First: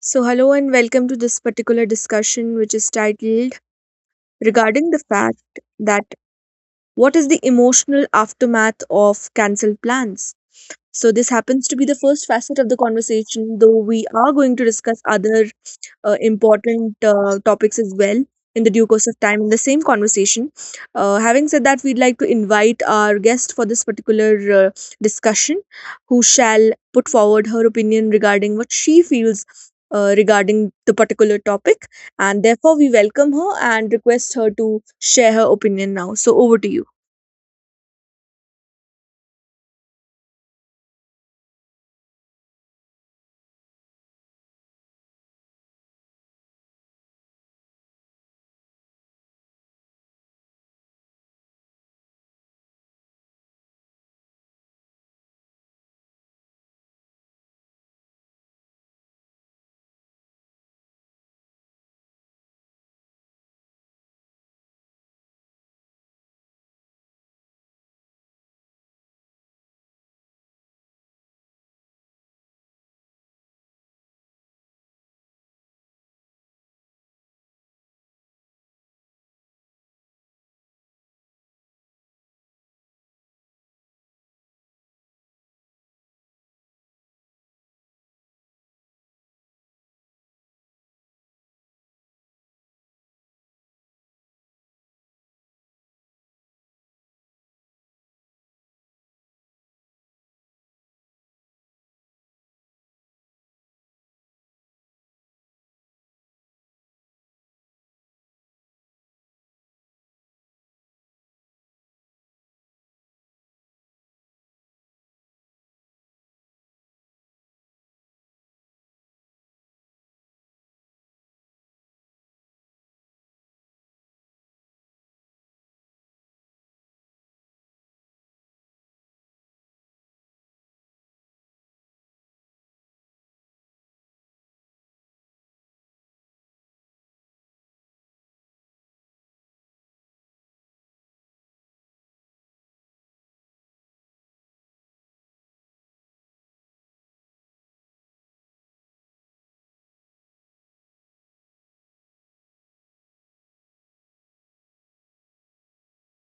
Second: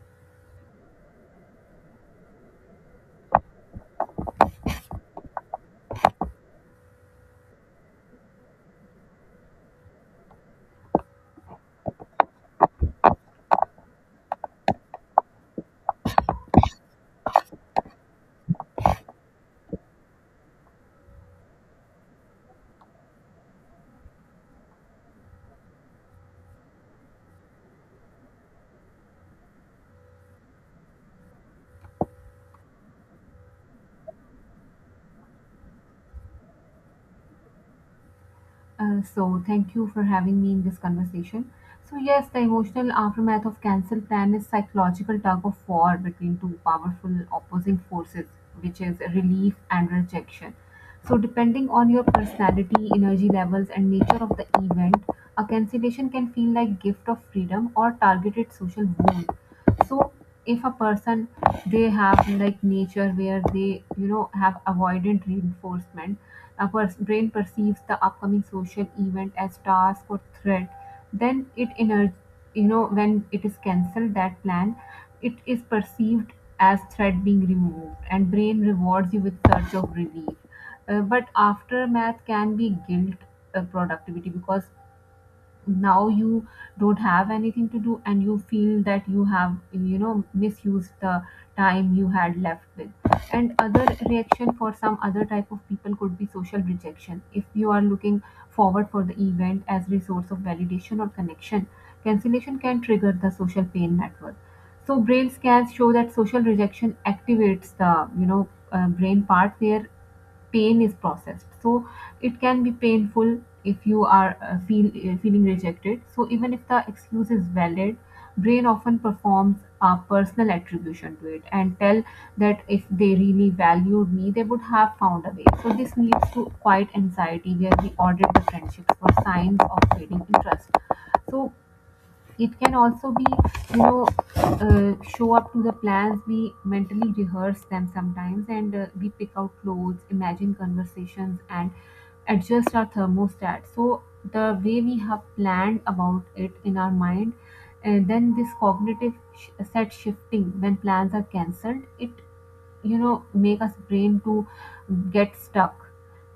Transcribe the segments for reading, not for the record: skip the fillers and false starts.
So, hello and welcome to this particular discussion, which is titled Regarding the Fact that what is the emotional aftermath of cancelled plans? So, this happens to be the first facet of the conversation, though we are going to discuss other important topics as well in the due course of time in the same conversation. Having said that, we'd like to invite our guest for this particular discussion, who shall put forward her opinion regarding what she feels regarding the particular topic. And therefore, we welcome her and request her to share her opinion now. So, over to you. Thank you for having me in this conversation. So, yes, the emotional aftermath of cancel plan is psychological tug of war between two powerful opposing forces, which is relief and rejection. So, depending on your personality, energy levels, and nature of the event, a cancellation can feel like gift of freedom or targeted social wound. So if a person, they have like nature where they have avoidant reinforcement, a brain perceives the upcoming social event as task or threat, then when it is cancelled that plan, it is perceived as threat being removed and brain rewards you with search of relief. But aftermath can be guilt, productivity, because now you don't have anything to do and you feel that you have misused the time you had left with. And other reaction for some other type of people could be social rejection. If you are looking forward for the event as resource of validation or connection, cancellation can trigger the social pain network. So brain scans show that social rejection activates the brain part where pain is processed. So it can be painful if you are feeling rejected. So even if the excuse is valid, brain often performs a personal attribution to it and tell that if they really valued me, they would have found a way. So this leads to quiet anxiety where we audit the friendships for signs of fading interest. So it can also be, you know, show up to the plans. We mentally rehearse them sometimes, and we pick out clothes, imagine conversations, and adjust our thermostat. So the way we have planned about it in our mind, and then this cognitive set shifting when plans are cancelled, it make us brain to get stuck,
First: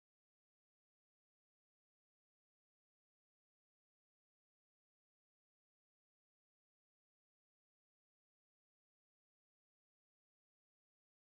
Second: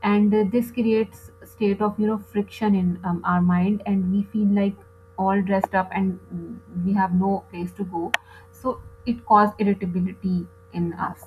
and this creates state of friction in our mind, and we feel like all dressed up and we have no place to go. So it caused irritability in us.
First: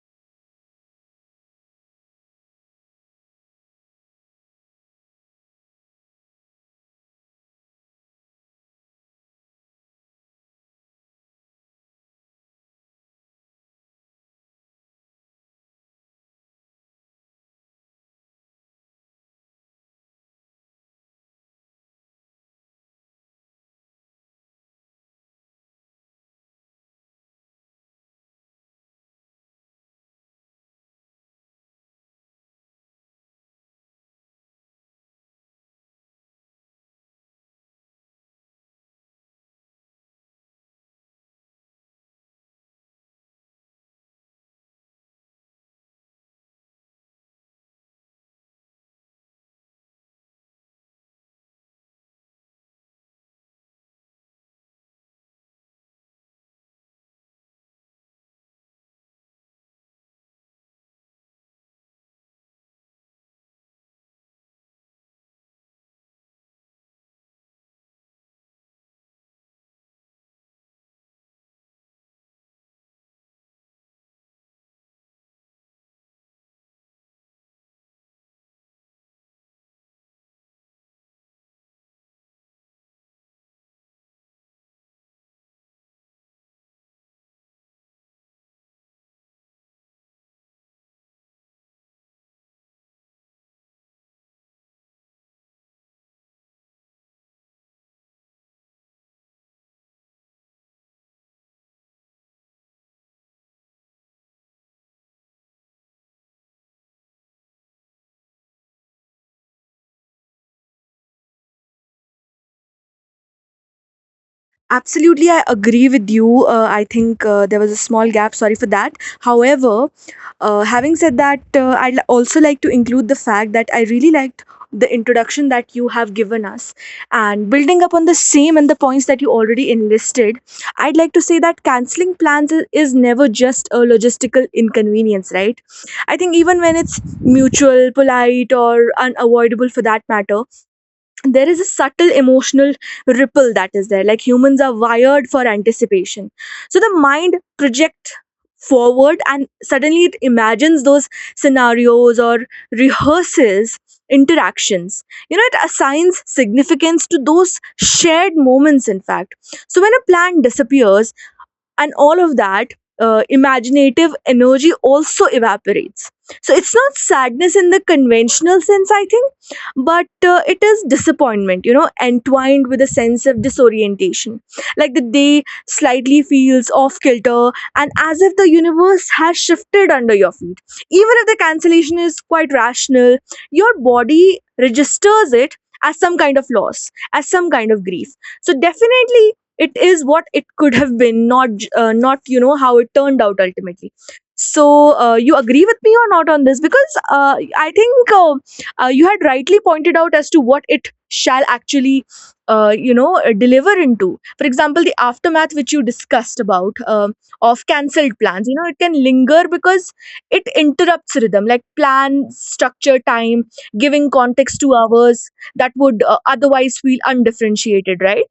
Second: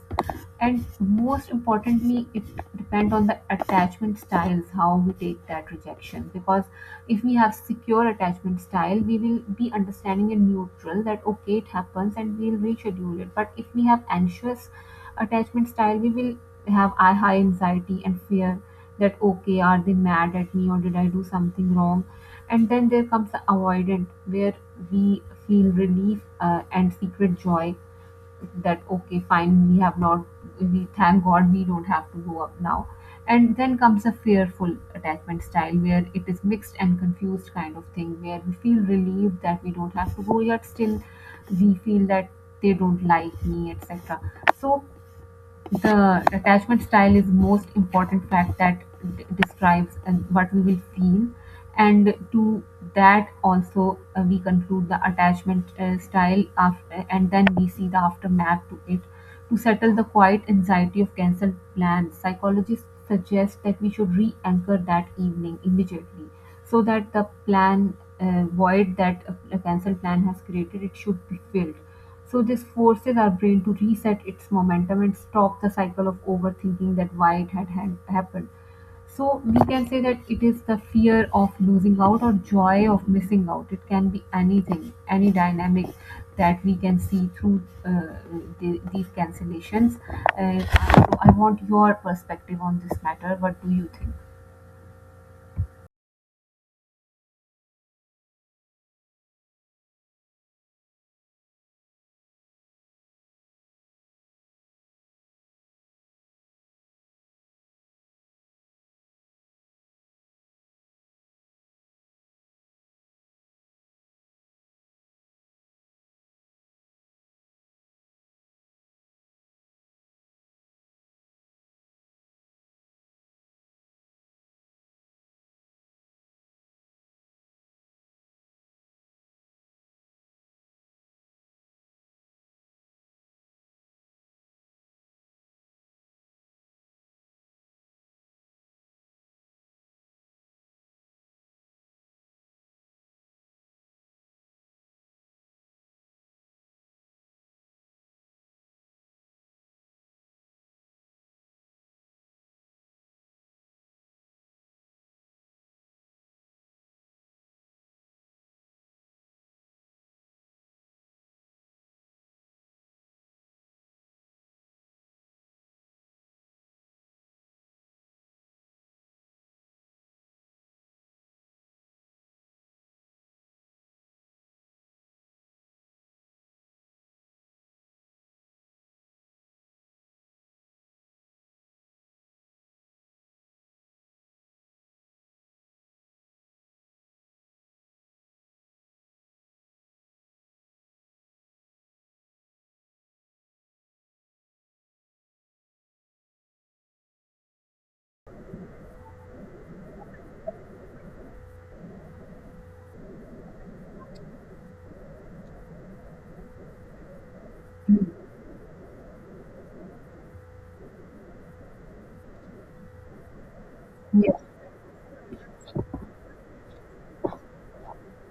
And most importantly, it depends on the attachment styles how we take that rejection. Because if we have secure attachment style, we will be understanding and neutral that okay, it happens and we'll reschedule it. But if we have anxious attachment style, we will have a high anxiety and fear that okay, are they mad at me or did I do something wrong? And then there comes the avoidant, where we feel relief and secret joy that okay, fine, we have not we thank god we don't have to go up now. And then comes a fearful attachment style where it is mixed and confused kind of thing, where we feel relieved that we don't have to go, yet still we feel that they don't like me, etc. So the attachment style is most important fact that describes and what we will feel. And to that also, we conclude the attachment style after, and then we see the aftermath to it. To settle the quiet anxiety of cancelled plans, psychologists suggest that we should re-anchor that evening immediately, so that the plan void that a cancelled plan has created, it should be filled. So this forces our brain to reset its momentum and stop the cycle of overthinking that why it had happened. So we can say that it is the fear of losing out or joy of missing out. It can be anything, any dynamic that we can see through these cancellations. Uh, so I want your perspective on this matter. What do you think? Absolutely, I agree with you. I think there was a small gap. Sorry for that. However, having said that, also like to include the fact that I really liked the introduction that you have given us. And building upon the same and the points that you already enlisted, I'd like to say that canceling plans is never just a logistical inconvenience, right? I think even when it's mutual, polite, or unavoidable for that matter, there is a subtle emotional ripple that is there, like humans are wired for anticipation. So the mind projects forward and suddenly it imagines those scenarios or rehearses interactions, you know, it assigns significance to those shared moments, in fact. So when a plan disappears and all of that imaginative energy also evaporates, so it's not sadness in the conventional sense, I think, but it is disappointment, you know, entwined with a sense of disorientation, like the day slightly feels off kilter and as if the universe has shifted under your feet. Even if the cancellation is quite rational, your body registers it as some kind of loss, as some kind of grief. So definitely, it is what it could have been, not how it turned out ultimately. So you agree with me or not on this, because I think you had rightly pointed out as to what it shall actually deliver into. For example, the aftermath which you discussed about, of Mm. cancelled plans, you know, it can linger because it interrupts rhythm, like plan structure time, giving Yeah. context to hours that would otherwise feel undifferentiated, right?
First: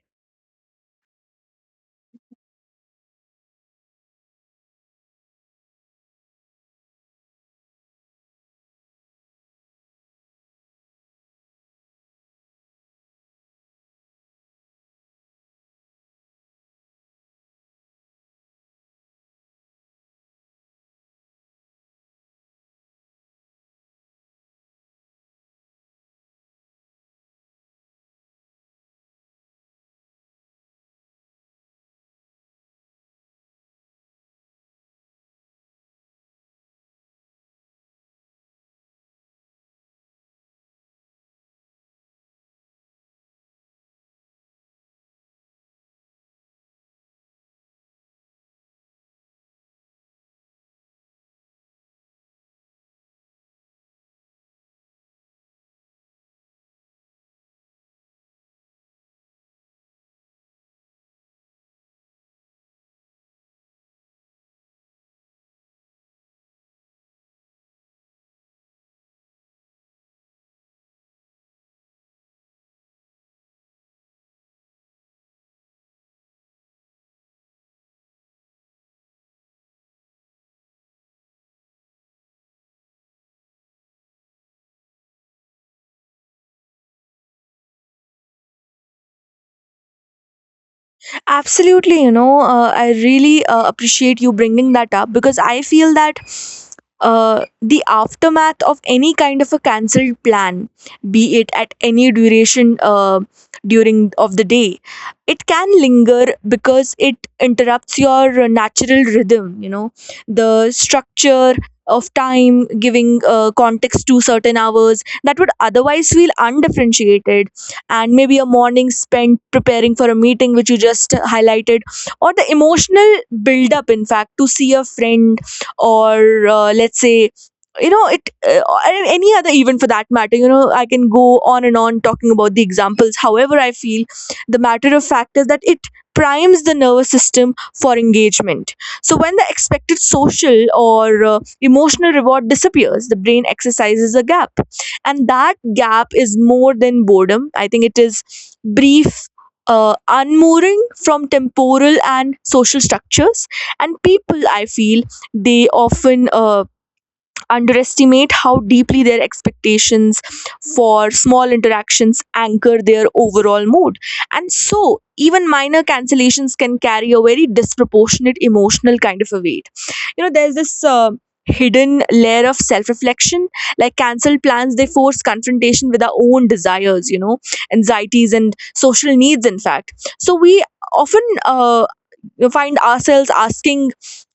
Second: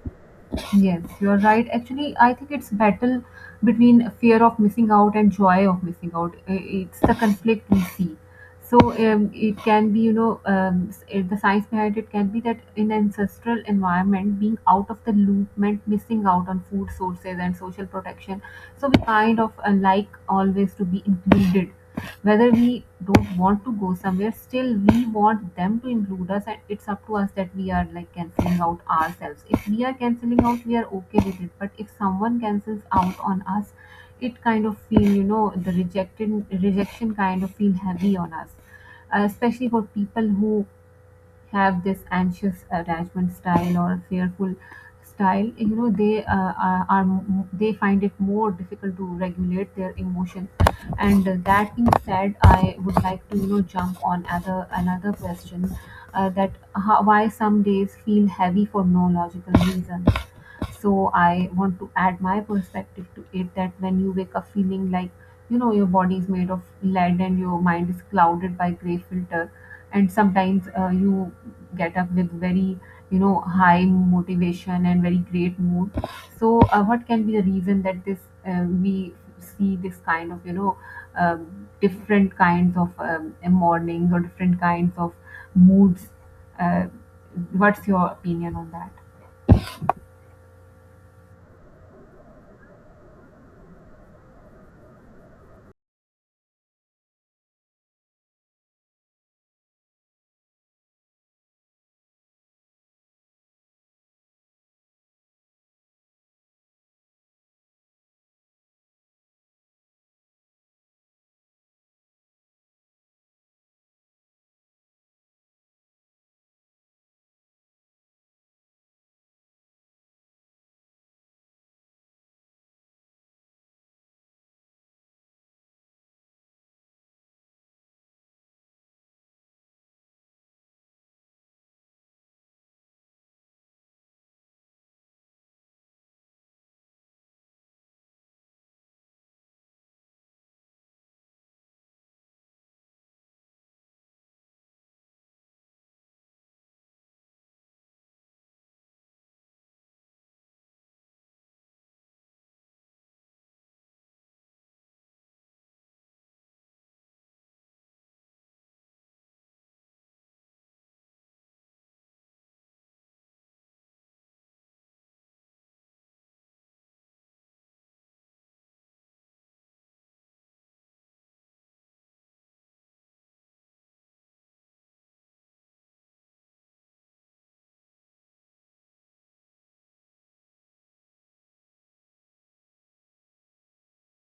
Yes, you're right. Actually, I think it's battle between fear of missing out and joy of missing out. I- It's the conflict we see. So it can be, the science behind it can be that in ancestral environment, being out of the loop meant missing out on food sources and social protection. So we kind of like always to be included. Whether we don't want to go somewhere, still we want them to include us, and it's up to us that we are like canceling out ourselves. If we are canceling out, we are okay with it. But if someone cancels out on us, it kind of feel you know the rejected rejection kind of feel heavy on us. Especially for people who have this anxious attachment style or fearful style, they are they find it more difficult to regulate their emotions. And that being said, I would like to jump on other another question, that how, why some days feel heavy for no logical reason. So I want to add my perspective to it, that when you wake up feeling like your body is made of lead and your mind is clouded by gray filter. And sometimes you get up with very high motivation and very great mood. So what can be the reason that this we see this kind of different kinds of mornings or different kinds of moods? uh, what's your opinion on that? Absolutely, you know, I really appreciate you bringing that up, because I feel that the aftermath of any kind of a cancelled plan, be it at any duration during of the day, it can linger because it interrupts your natural rhythm. You know, the structure of time, giving context to certain hours that would otherwise feel undifferentiated, and maybe a morning spent preparing for a meeting which you just highlighted, or the emotional build up in fact to see a friend, or let's say, you know, it or any other event for that matter, you know, I can go on and on talking about the examples. However, I feel the matter of fact is that it primes the nervous system for engagement. So when the expected social or emotional reward disappears, the brain exercises a gap, and that gap is more than boredom, I think. It is brief unmooring from temporal and social structures. And people, I feel, they often underestimate how deeply their expectations for small interactions anchor their overall mood. And so, even minor cancellations can carry a very disproportionate emotional kind of a weight. You know, there's this. Hidden layer of self-reflection, like cancelled plans, they force confrontation with our own desires, you know, anxieties and social needs, in fact. So we often we find ourselves asking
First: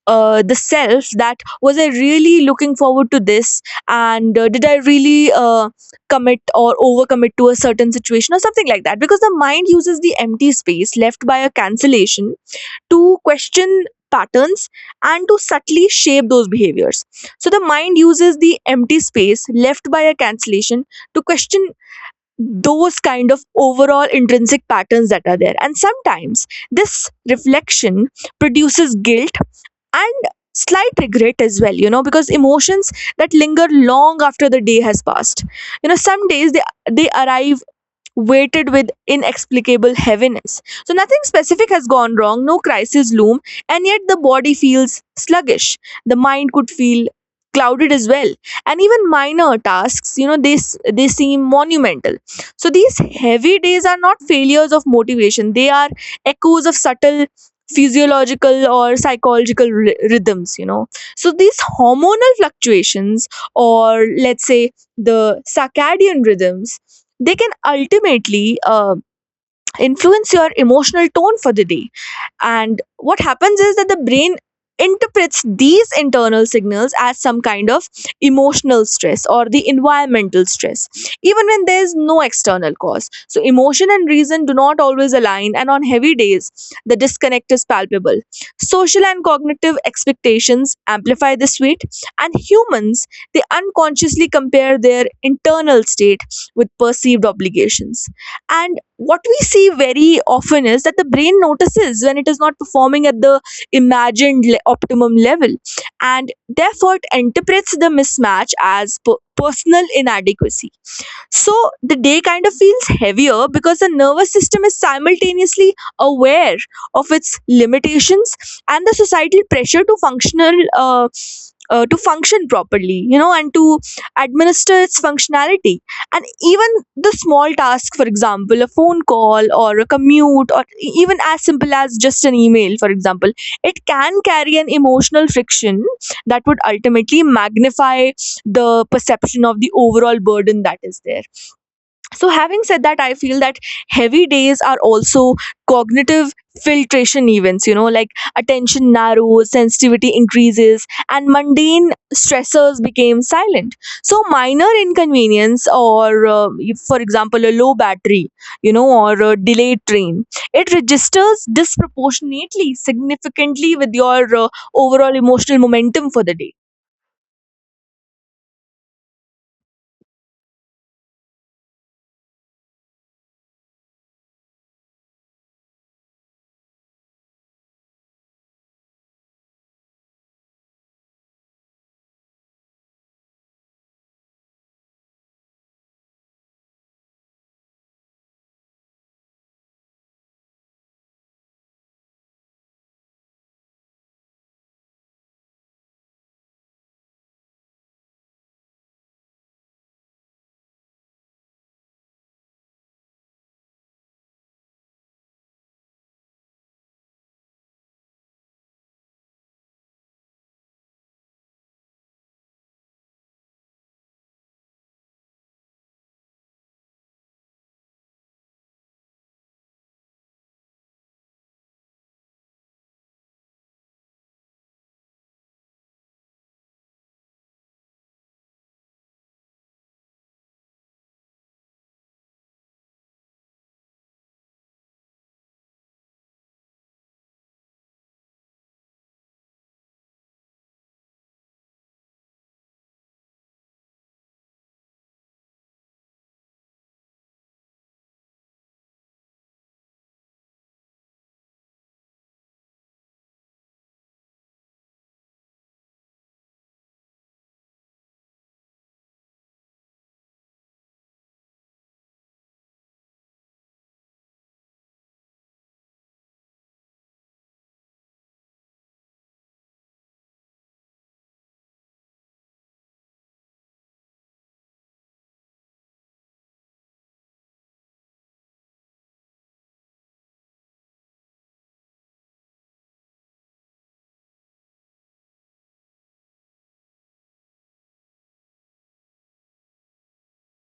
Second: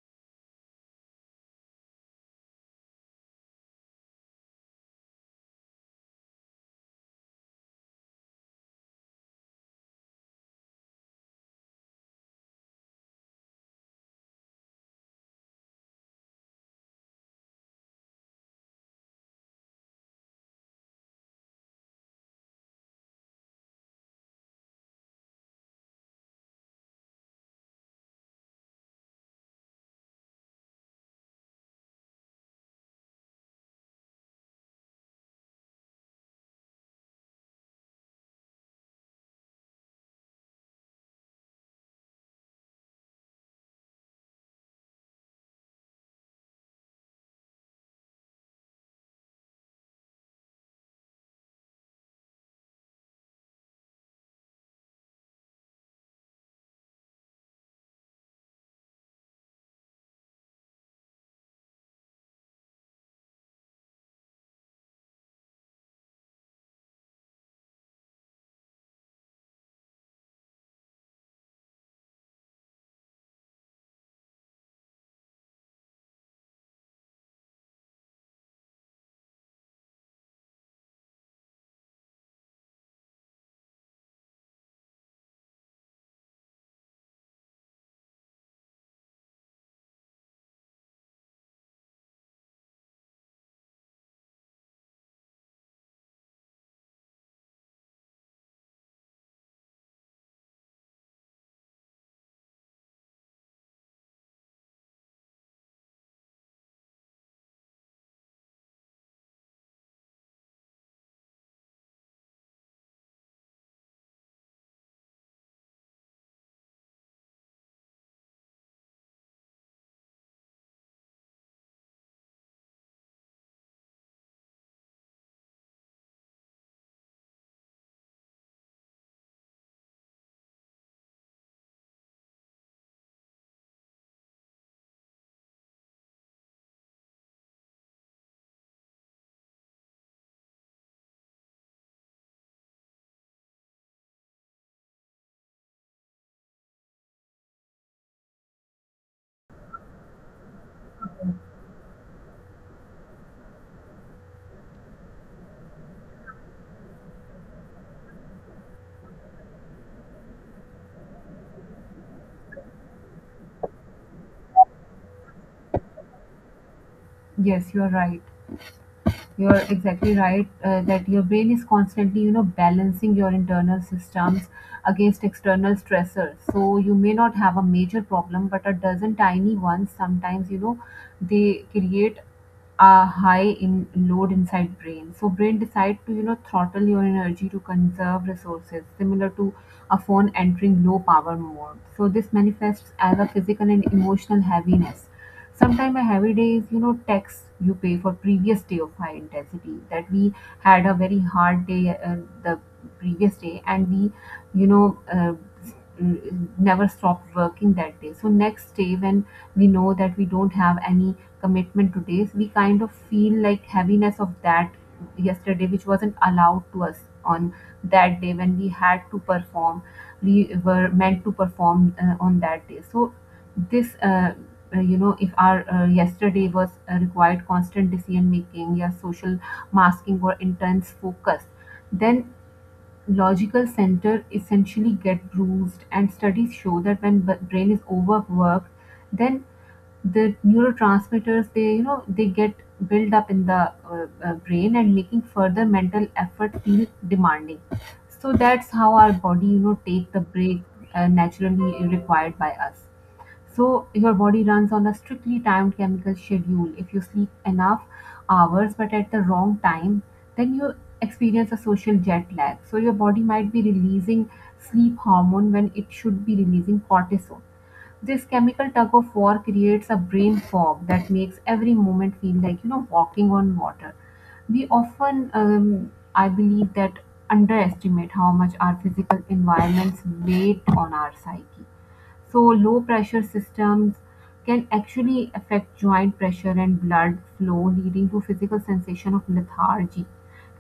the self, that was I really looking forward to this, and did I really commit or overcommit to a certain situation or something like that? Because the mind uses the empty space left by a cancellation to question patterns and to subtly shape those behaviors. So the mind uses the empty space left by a cancellation to question those kind of overall intrinsic patterns that are there. And sometimes this reflection produces guilt and slight regret as well, you know, because emotions that linger long after the day has passed. You know, some days they arrive weighted with inexplicable heaviness. So, nothing specific has gone wrong, no crises loom, and yet the body feels sluggish. The mind could feel clouded as well, and even minor tasks, you know, they seem monumental. So these heavy days are not failures of motivation, they are echoes of subtle physiological or psychological rhythms, you know. So these hormonal fluctuations, or let's say the circadian rhythms, they can ultimately influence your emotional tone for the day. And what happens is that the brain interprets these internal signals as some kind of emotional stress or the environmental stress, even when there is no external cause. So, emotion and reason do not always align, and on heavy days, the disconnect is palpable. Social and cognitive expectations amplify this weight, and humans, they unconsciously compare their internal state with perceived obligations, and what we see very often is that the brain notices when it is not performing at the imagined optimum level, and therefore it interprets the mismatch as personal inadequacy. So the day kind of feels heavier because the nervous system is simultaneously aware of its limitations and the societal pressure to functional to function properly, you know, and to administer its functionality. And even the small task, for example a phone call or a commute or even as simple as just an email for example, it can carry an emotional friction that would ultimately magnify the perception of the overall burden that is there. So having said that, I feel that heavy days are also cognitive filtration events, you know, like attention narrows, sensitivity increases, and mundane stressors became silent. So minor inconvenience or if, for example, a low battery, you know, or a delayed train, it registers disproportionately significantly with your overall emotional momentum for the day. yes you're right You're exactly right, that your brain is constantly, you know, balancing your internal systems against external stressors. So you may not have a major problem, but a dozen tiny ones sometimes, you know, they create a high in load inside brain. So brain decide to, you know, throttle your energy to conserve resources, similar to a phone entering low power mode. So this manifests as a physical and emotional heaviness. Sometimes a heavy day is, you know, tax you pay for previous day of high intensity, that we had a very hard day the previous day, and we, you know, uh, never stopped working that day. So next day, when we know that we don't have any commitment today, so we kind of feel like heaviness of that yesterday, which wasn't allowed to us on that day when we had to perform, we were meant to perform on that day. So this you know, if our yesterday was required constant decision making, yeah, social masking or intense focus, then logical center essentially get bruised. And studies show that when brain is overworked, then the neurotransmitters, they you know they get built up in the brain, and making further mental effort feel demanding. So that's how our body, you know, take the break naturally required by us. So your body runs on a strictly timed chemical schedule. If you sleep enough hours but at the wrong time, then you experience a social jet lag. So your body might be releasing sleep hormone when it should be releasing cortisol. This chemical tug of war creates a brain fog that makes every moment feel like you know walking on water. We often, I believe, that underestimate how much our physical environments weight on our psyche. So low pressure systems can actually affect joint pressure and blood flow, leading to physical sensation of lethargy.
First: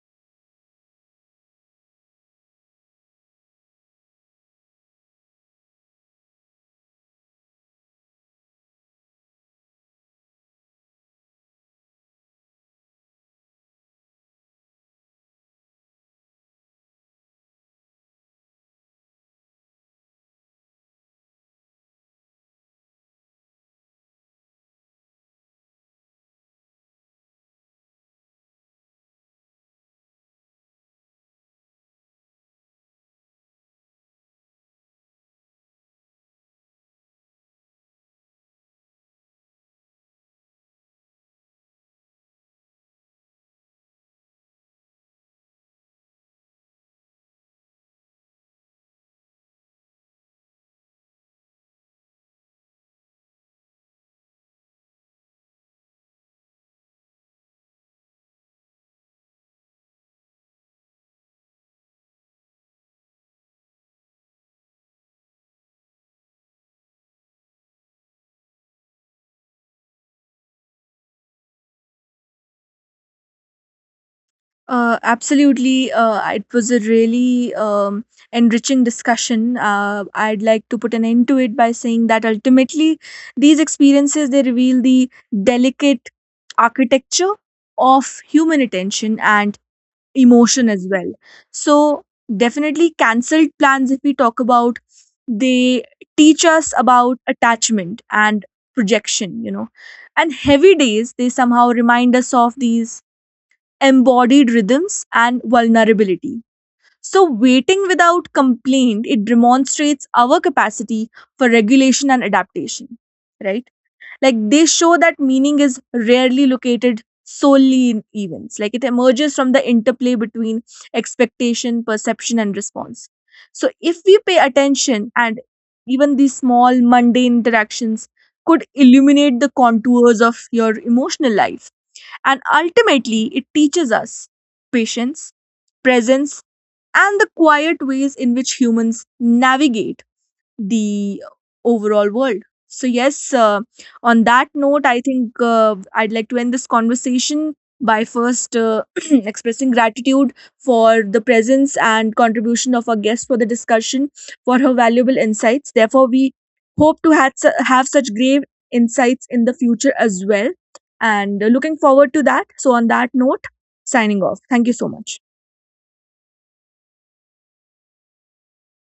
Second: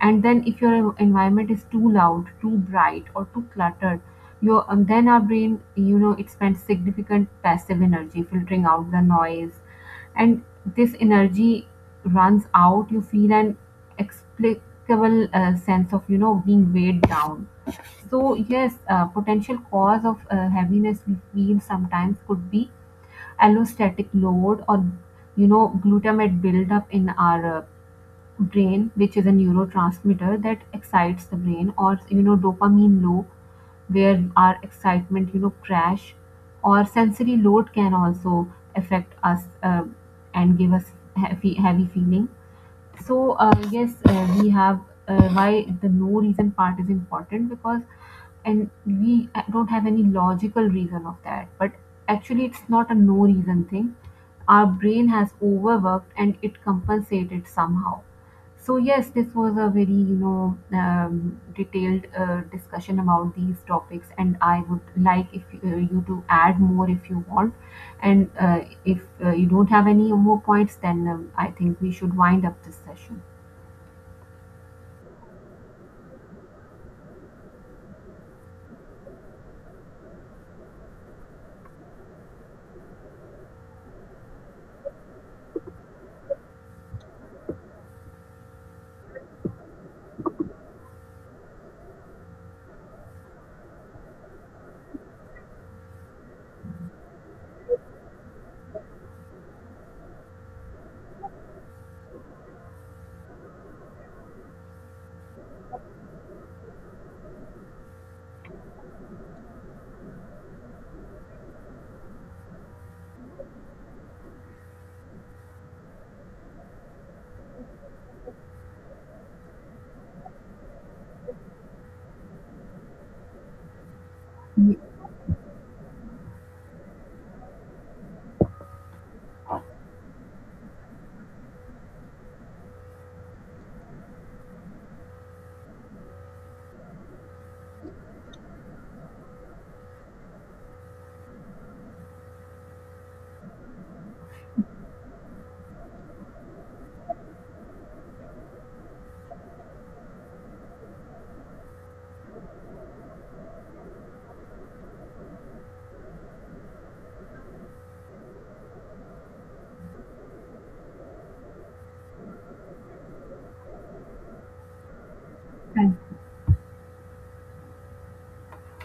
And then if your environment is too loud, too bright, or too cluttered, your then our brain, you know, it spends significant passive energy filtering out the noise, and this energy runs out. You feel an explicable sense of you know being weighed down. So yes, potential cause of heaviness we feel sometimes could be allostatic load, or you know glutamate buildup in our brain, which is a neurotransmitter that excites the brain, or you know dopamine loop where our excitement you know crash, or sensory load can also affect us and give us heavy feeling. So yes, we have why the no reason part is important, because and we don't have any logical reason of that. But actually it's not a no reason thing. Our brain has overworked and it compensated somehow. So yes, this was a very detailed discussion about these topics, and I would like if you to add more if you want. And if you don't have any more points, then I think we should wind up this session. Absolutely. It was a really enriching discussion. I'd like to put an end to it by saying that ultimately, these experiences, they reveal the delicate architecture of human attention and emotion as well. So definitely, cancelled plans, if we talk about, they teach us about attachment and projection, you know, and heavy days, they somehow remind us of these embodied rhythms and vulnerability. So, waiting without complaint, it demonstrates our capacity for regulation and adaptation, right? Like, they show that meaning is rarely located solely in events, like, it emerges from the interplay between expectation, perception, and response. So, if we pay Yeah, attention, and even these small mundane interactions could illuminate the contours of your emotional life, and ultimately, it teaches us patience, presence, and the quiet ways in which humans navigate the overall world. So, yes, on that note, I think I'd like to end this conversation by first expressing gratitude for the presence and contribution of our guest for the discussion, for her valuable insights. Therefore, we hope to have such grave insights in the future as well. And looking forward to that. So, on that note, signing off. Thank you so much. thank